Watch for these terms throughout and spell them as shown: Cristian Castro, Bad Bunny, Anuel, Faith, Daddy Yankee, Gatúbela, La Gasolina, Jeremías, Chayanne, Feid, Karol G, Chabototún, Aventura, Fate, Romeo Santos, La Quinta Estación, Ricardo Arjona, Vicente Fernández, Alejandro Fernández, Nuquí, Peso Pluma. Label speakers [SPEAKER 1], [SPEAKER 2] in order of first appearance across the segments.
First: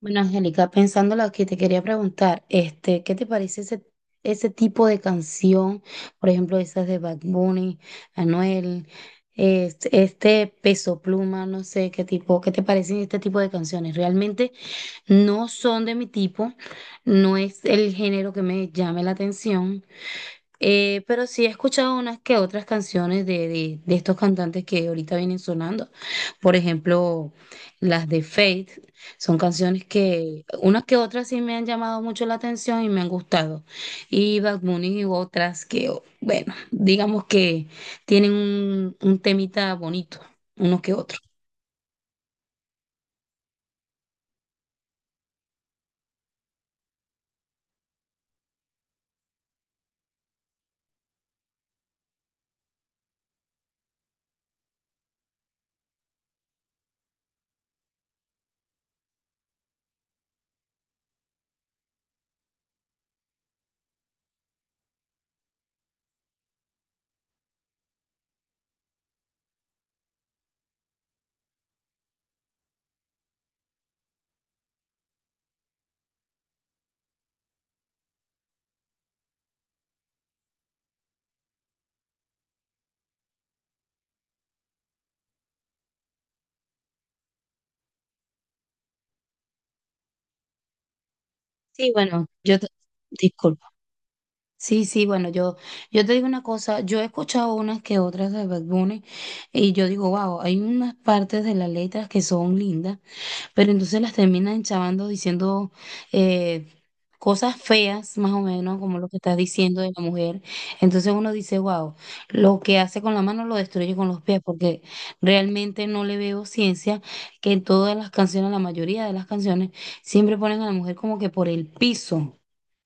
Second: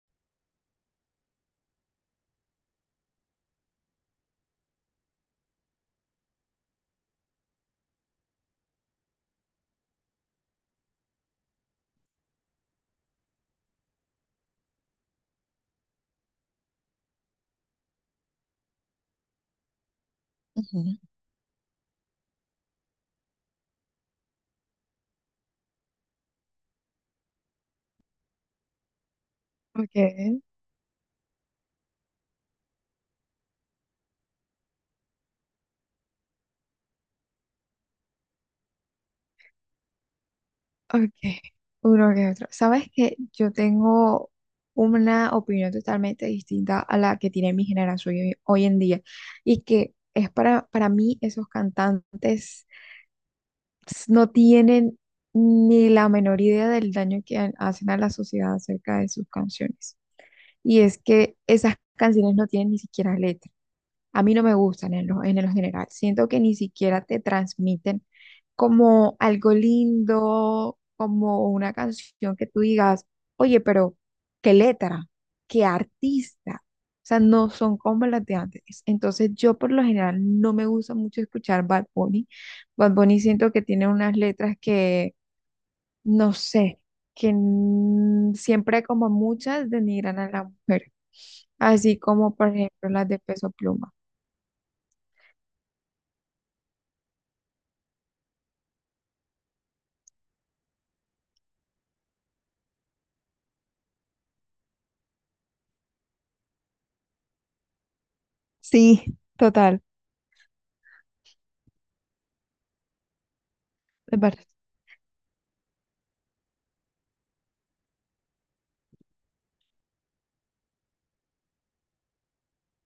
[SPEAKER 1] Bueno, Angélica, pensando lo que te quería preguntar, ¿qué te parece ese tipo de canción? Por ejemplo, esas de Bad Bunny, Anuel, este Peso Pluma, no sé qué tipo, ¿qué te parecen este tipo de canciones? Realmente no son de mi tipo, no es el género que me llame la atención,
[SPEAKER 2] Ujú.
[SPEAKER 1] pero sí he escuchado unas que otras canciones de estos cantantes que ahorita vienen sonando. Por ejemplo, las de Faith son canciones
[SPEAKER 2] Okay,
[SPEAKER 1] que unas que otras sí me han llamado mucho la atención y me han gustado. Y Bad Bunny y otras que, bueno, digamos que tienen un temita bonito, unos que otros.
[SPEAKER 2] okay, uno que otro. Sabes que yo tengo una opinión totalmente distinta a la que tiene mi generación hoy en día y que es para mí. Esos cantantes no tienen ni la menor idea del daño que hacen a la sociedad acerca de sus canciones. Y es que esas canciones no tienen ni siquiera letra. A mí no me gustan en en lo general. Siento que ni siquiera te transmiten como algo lindo, como una canción que tú digas, oye, pero qué letra, qué artista. O sea, no son como las de antes. Entonces, yo por lo general no me gusta mucho escuchar Bad Bunny. Bad Bunny siento que tiene unas letras que, no sé, siempre como muchas denigran a la mujer.
[SPEAKER 1] Sí,
[SPEAKER 2] Así
[SPEAKER 1] bueno,
[SPEAKER 2] como, por ejemplo, las de Peso
[SPEAKER 1] disculpa.
[SPEAKER 2] Pluma.
[SPEAKER 1] Sí, bueno, yo te digo una cosa, yo he escuchado unas que otras de Bad Bunny y yo digo, wow, hay unas partes de las letras que son lindas, pero entonces las terminan chavando diciendo eh, cosas feas, más o menos, como
[SPEAKER 2] Sí,
[SPEAKER 1] lo que estás
[SPEAKER 2] total,
[SPEAKER 1] diciendo de la mujer. Entonces uno dice, wow, lo que hace con la mano lo destruye con
[SPEAKER 2] me
[SPEAKER 1] los pies,
[SPEAKER 2] parece-
[SPEAKER 1] porque realmente no le veo ciencia que en todas las canciones, la mayoría de las canciones, siempre ponen a la mujer como que por el piso.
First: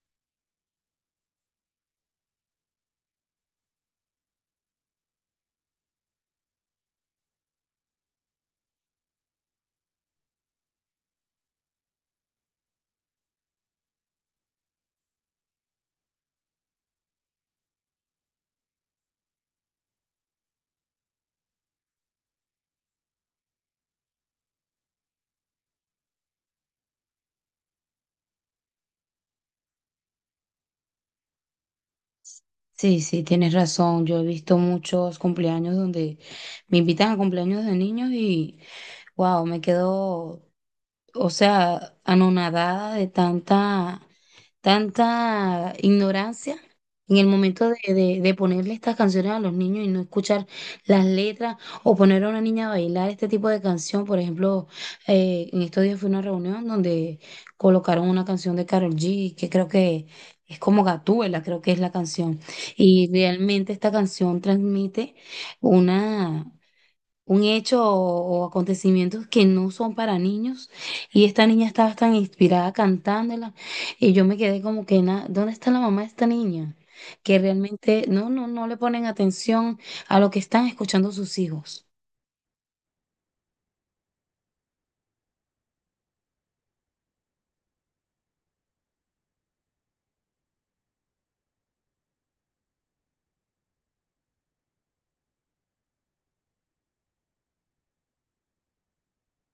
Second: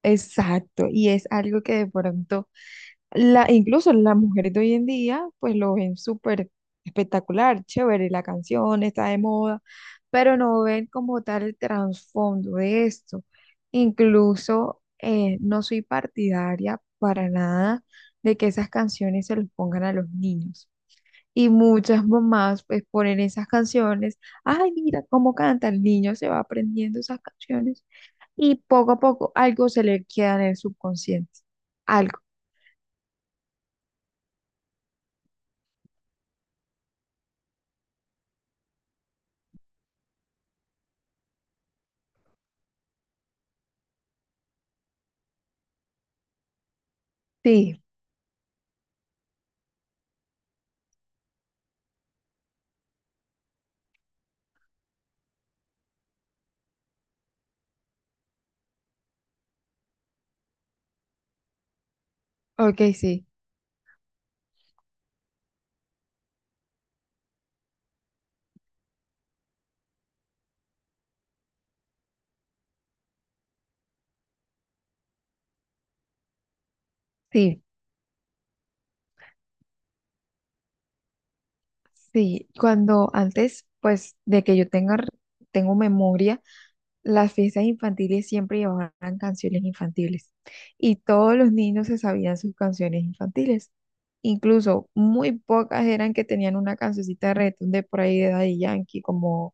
[SPEAKER 2] exacto. Y es algo que de pronto, incluso las mujeres de hoy en día, pues lo ven súper espectacular, chévere, la canción está de moda, pero no ven como tal el trasfondo de esto. Incluso no soy partidaria para nada de que esas canciones se los pongan a los niños. Y muchas mamás pues ponen esas canciones. Ay, mira cómo canta el niño, se va aprendiendo esas canciones. Y poco a poco algo se le queda en el subconsciente. Algo.
[SPEAKER 1] Sí, sí, tienes razón. Yo he visto muchos cumpleaños donde me invitan a cumpleaños de niños y wow, me quedo, o sea, anonadada de tanta tanta ignorancia en el momento
[SPEAKER 2] Sí,
[SPEAKER 1] de ponerle estas canciones a los niños y no escuchar las letras o poner a una niña a bailar este tipo de canción. Por ejemplo, en estos días fue una reunión donde colocaron una canción de Karol G, que creo que es como Gatúbela, creo que es la canción.
[SPEAKER 2] ok,
[SPEAKER 1] Y
[SPEAKER 2] sí,
[SPEAKER 1] realmente esta canción transmite una un hecho o acontecimientos que no son para niños. Y esta niña estaba tan inspirada cantándola. Y yo me quedé como que, ¿dónde está la mamá de esta niña? Que
[SPEAKER 2] sí,
[SPEAKER 1] realmente no le ponen atención a lo que están escuchando sus hijos.
[SPEAKER 2] sí. Cuando antes, pues de que yo tengo memoria, las fiestas infantiles siempre llevaban canciones infantiles y todos los niños se sabían sus canciones infantiles. Incluso muy pocas eran que tenían una cancioncita de reggaetón de por ahí de Daddy Yankee, como,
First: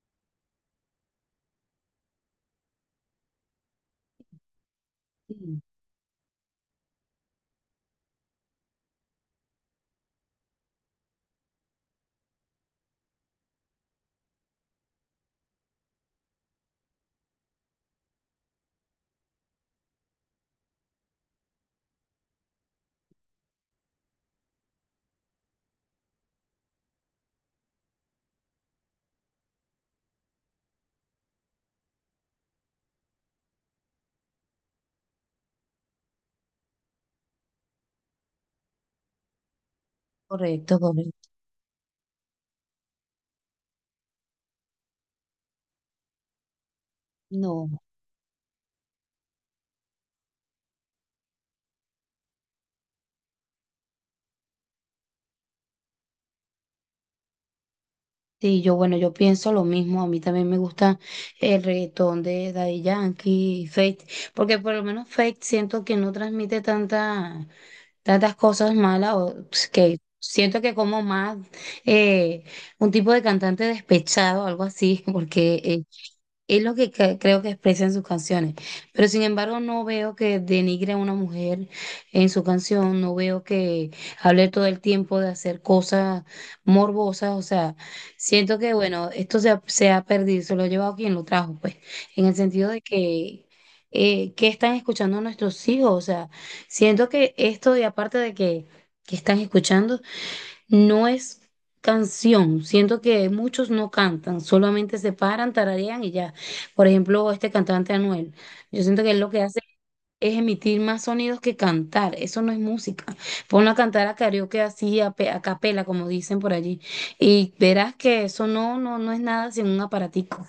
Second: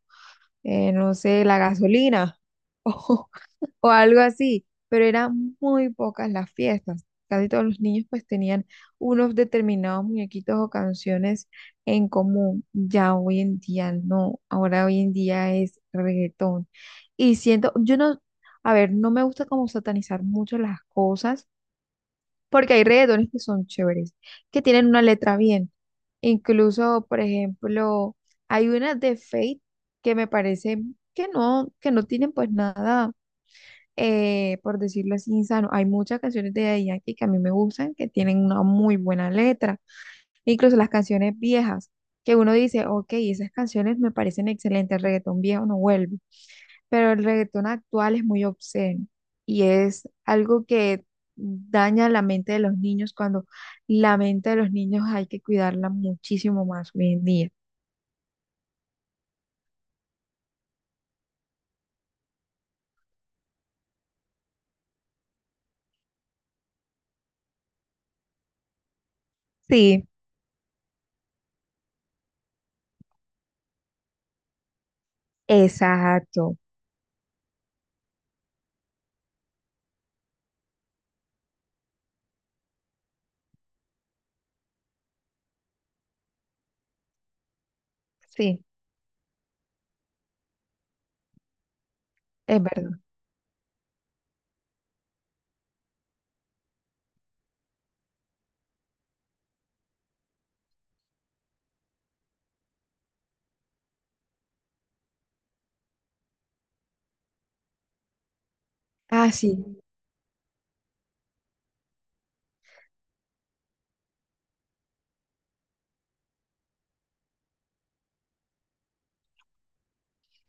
[SPEAKER 2] no sé, La Gasolina o, o algo así, pero
[SPEAKER 1] Sí,
[SPEAKER 2] eran muy pocas las fiestas. Casi todos los niños pues tenían unos determinados muñequitos o canciones en común. Ya hoy en día no, ahora hoy en día es reggaetón. Y siento, yo no, a ver, no me gusta como satanizar mucho las cosas, porque hay reggaetones que son chéveres, que tienen una letra bien. Incluso, por ejemplo, hay una de Fate que me parece que no tienen pues nada por decirlo así, insano. Hay muchas canciones de Daddy Yankee que a mí me gustan, que tienen una muy buena letra. Incluso
[SPEAKER 1] correcto,
[SPEAKER 2] las
[SPEAKER 1] correcto.
[SPEAKER 2] canciones viejas, que uno dice, ok, esas canciones me parecen excelentes, el reggaetón viejo no vuelve, pero el reggaetón
[SPEAKER 1] No.
[SPEAKER 2] actual es muy obsceno y es algo que daña la mente de los niños cuando la mente de los niños hay que cuidarla muchísimo más hoy en día.
[SPEAKER 1] Sí, yo, bueno, yo pienso lo mismo. A mí también me gusta el reggaetón de Daddy Yankee, Feid, porque por lo menos Feid siento que no transmite tanta. Tantas cosas malas o pues, que
[SPEAKER 2] Sí,
[SPEAKER 1] siento que como más eh, un tipo de cantante despechado, algo así, porque
[SPEAKER 2] exacto.
[SPEAKER 1] es lo que creo que expresa en sus canciones. Pero sin embargo, no veo que denigre a una mujer en su canción, no veo que hable todo el tiempo de hacer cosas morbosas. O sea, siento
[SPEAKER 2] Sí,
[SPEAKER 1] que, bueno, esto se ha perdido, se lo ha llevado quien lo trajo, pues, en el
[SPEAKER 2] es
[SPEAKER 1] sentido de
[SPEAKER 2] verdad.
[SPEAKER 1] que, ¿qué están escuchando nuestros hijos? O sea, siento que esto, y aparte de que están escuchando, no es canción, siento que muchos no cantan, solamente se paran, tararean y ya. Por ejemplo, este cantante Anuel, yo siento que él lo
[SPEAKER 2] Ah,
[SPEAKER 1] que hace
[SPEAKER 2] sí.
[SPEAKER 1] es emitir más sonidos que cantar, eso no es música. Ponlo a cantar a karaoke así, a, a capela, como dicen por allí, y verás que eso no es nada sin un aparatico.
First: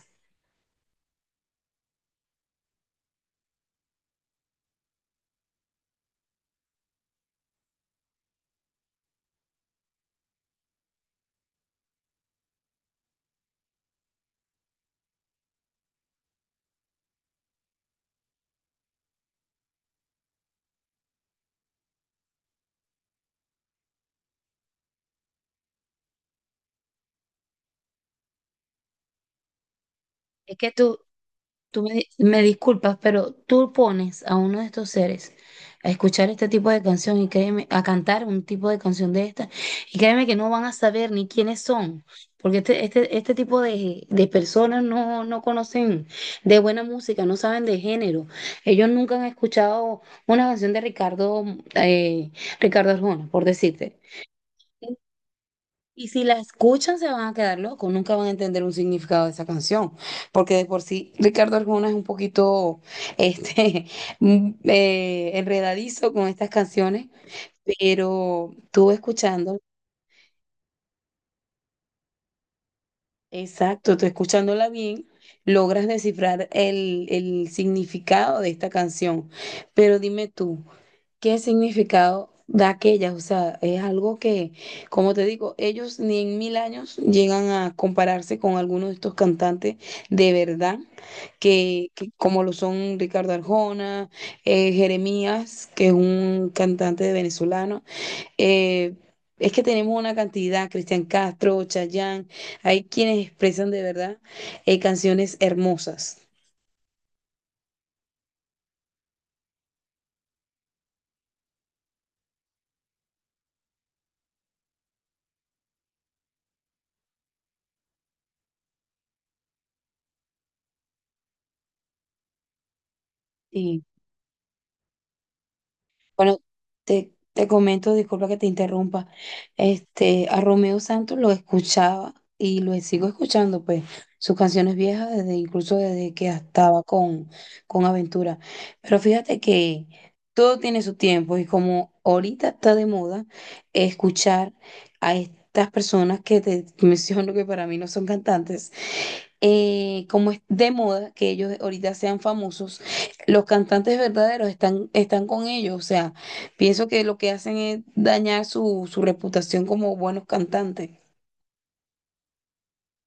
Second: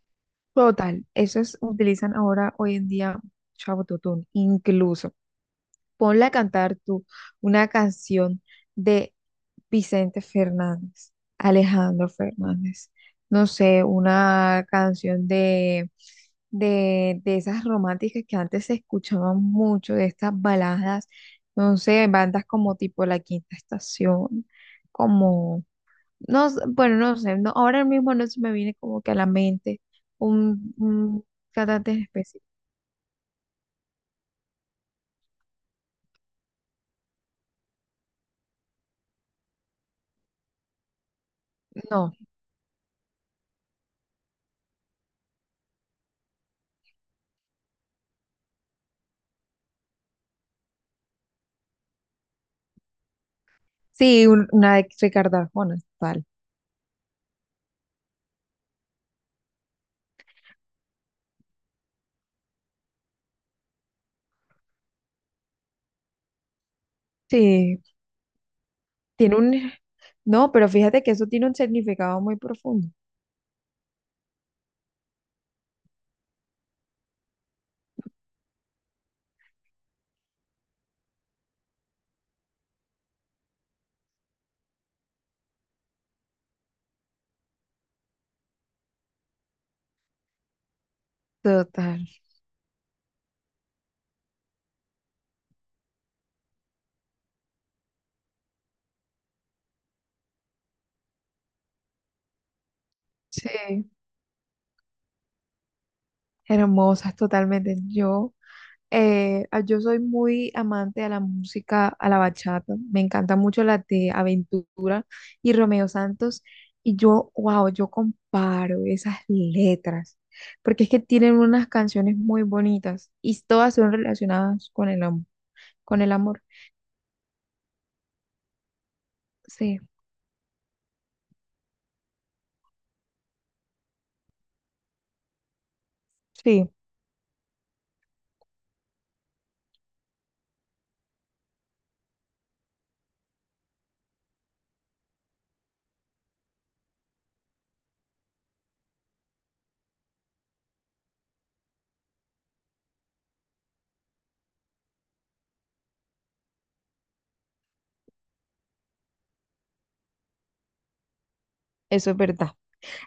[SPEAKER 2] Total, esos utilizan ahora hoy en día Chabototún, incluso. Ponle a cantar tú una canción de Vicente Fernández, Alejandro Fernández, no sé, una canción de esas románticas que antes se escuchaban mucho, de estas baladas, no sé, bandas como tipo La Quinta Estación, bueno, no sé, no, ahora mismo no se me viene como que a la mente
[SPEAKER 1] Es que tú,
[SPEAKER 2] un
[SPEAKER 1] Tú
[SPEAKER 2] cantante
[SPEAKER 1] me,
[SPEAKER 2] en
[SPEAKER 1] me
[SPEAKER 2] específico.
[SPEAKER 1] disculpas, pero tú pones a uno de estos seres a escuchar este tipo de canción y créeme, a cantar un tipo de canción de esta, y créeme que no van a saber ni quiénes son,
[SPEAKER 2] No,
[SPEAKER 1] porque este tipo de personas no conocen de buena música, no saben de género. Ellos nunca han escuchado una canción de Ricardo, eh, Ricardo Arjona, por decirte.
[SPEAKER 2] sí, una de Ricardo Arjona,
[SPEAKER 1] Y si
[SPEAKER 2] tal.
[SPEAKER 1] la escuchan, se van a quedar locos, nunca van a entender un significado de esa canción, porque de por sí Ricardo Arjona es un poquito este, enredadizo con estas canciones,
[SPEAKER 2] Sí,
[SPEAKER 1] pero tú
[SPEAKER 2] tiene
[SPEAKER 1] escuchando,
[SPEAKER 2] un... No, pero fíjate que eso tiene un significado muy profundo.
[SPEAKER 1] exacto, tú escuchándola bien, logras descifrar el significado de esta canción. Pero dime tú, ¿qué significado da aquellas? O sea, es algo que, como te digo, ellos ni en mil años llegan a compararse con algunos de estos cantantes de verdad,
[SPEAKER 2] Total,
[SPEAKER 1] que como lo son Ricardo Arjona, Jeremías, que es un cantante de venezolano. eh, es que tenemos una cantidad, Cristian Castro, Chayanne, hay quienes expresan de
[SPEAKER 2] sí,
[SPEAKER 1] verdad canciones hermosas.
[SPEAKER 2] hermosas totalmente. Yo yo soy muy amante a la música, a la bachata. Me encanta mucho la de Aventura y Romeo Santos. Y yo, wow, yo comparo esas letras, porque es que tienen unas canciones muy bonitas y todas son relacionadas con el amor, con el
[SPEAKER 1] Bueno,
[SPEAKER 2] amor.
[SPEAKER 1] te comento, disculpa que te interrumpa.
[SPEAKER 2] Sí,
[SPEAKER 1] Este, a Romeo Santos lo escuchaba y lo sigo escuchando, pues, sus canciones viejas, desde, incluso desde que
[SPEAKER 2] sí,
[SPEAKER 1] estaba con Aventura. Pero fíjate que todo tiene su tiempo y como ahorita está de moda escuchar a estas personas que te menciono que para mí no son cantantes, como es de moda que ellos ahorita sean famosos los cantantes verdaderos están con ellos, o sea, pienso que lo que hacen es dañar su reputación como buenos cantantes.
[SPEAKER 2] eso es verdad.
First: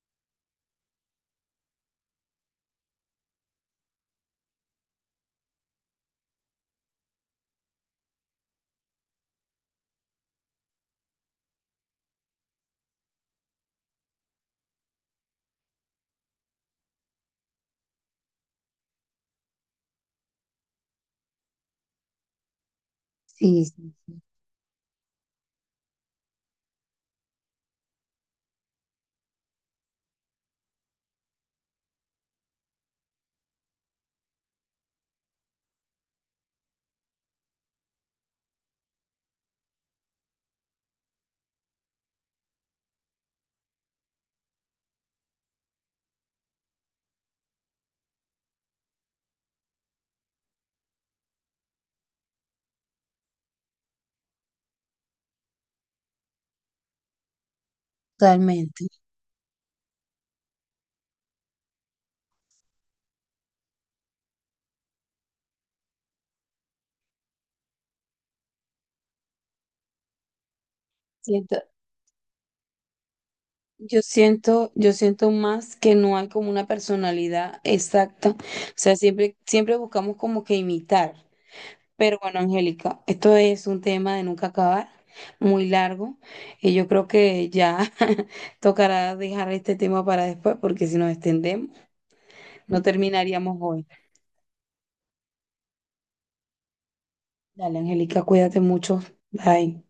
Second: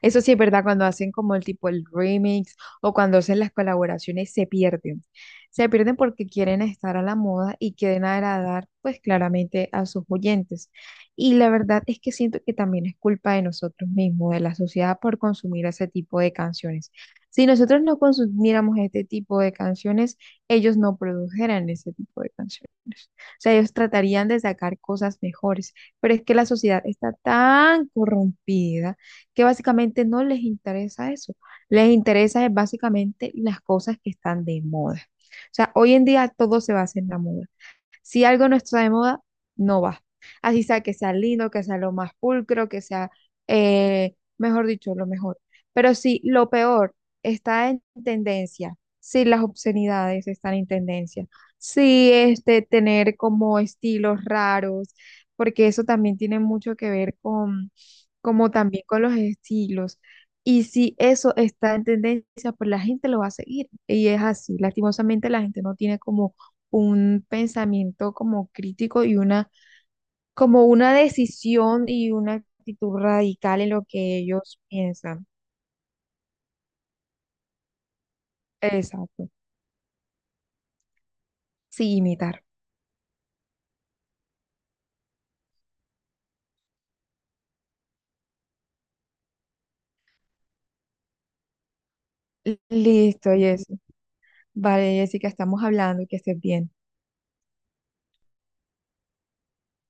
[SPEAKER 2] Eso sí es verdad, cuando hacen como el tipo el remix o cuando hacen las colaboraciones se pierden. Se pierden porque quieren estar a la moda y quieren agradar pues claramente a sus oyentes. Y la verdad es que siento que también es culpa de nosotros mismos, de la sociedad por consumir ese tipo de canciones. Si nosotros no consumiéramos este tipo de canciones, ellos no produjeran ese tipo de canciones. O sea,
[SPEAKER 1] Sí,
[SPEAKER 2] ellos
[SPEAKER 1] sí,
[SPEAKER 2] tratarían de sacar cosas mejores, pero es que la sociedad está tan corrompida que básicamente no les interesa eso. Les interesa es básicamente las cosas que están de moda. O sea, hoy en día todo se basa en la moda. Si algo no está de moda, no va. Así sea que sea lindo, que sea lo más pulcro, que sea, mejor dicho, lo mejor. Pero si lo peor está en tendencia, si las obscenidades están en tendencia, si este tener como estilos raros, porque eso también tiene mucho que ver con como también
[SPEAKER 1] totalmente.
[SPEAKER 2] con los estilos. Y si eso está en tendencia, pues la gente lo va a seguir. Y es así. Lastimosamente la gente no tiene como un pensamiento como crítico y una, como una
[SPEAKER 1] Siento-
[SPEAKER 2] decisión y una actitud radical en lo que ellos
[SPEAKER 1] yo
[SPEAKER 2] piensan.
[SPEAKER 1] siento más que no hay como una personalidad exacta. O sea,
[SPEAKER 2] Exacto.
[SPEAKER 1] siempre buscamos como que imitar.
[SPEAKER 2] Sí,
[SPEAKER 1] Pero bueno,
[SPEAKER 2] imitar.
[SPEAKER 1] Angélica, esto es un tema de nunca acabar, muy largo. Y yo creo que ya tocará dejar este tema para después, porque si nos extendemos, no
[SPEAKER 2] Listo,
[SPEAKER 1] terminaríamos
[SPEAKER 2] Jessica.
[SPEAKER 1] hoy.
[SPEAKER 2] Vale, Jessica, estamos hablando, que estés bien.
[SPEAKER 1] Dale, Angélica, cuídate mucho. Bye.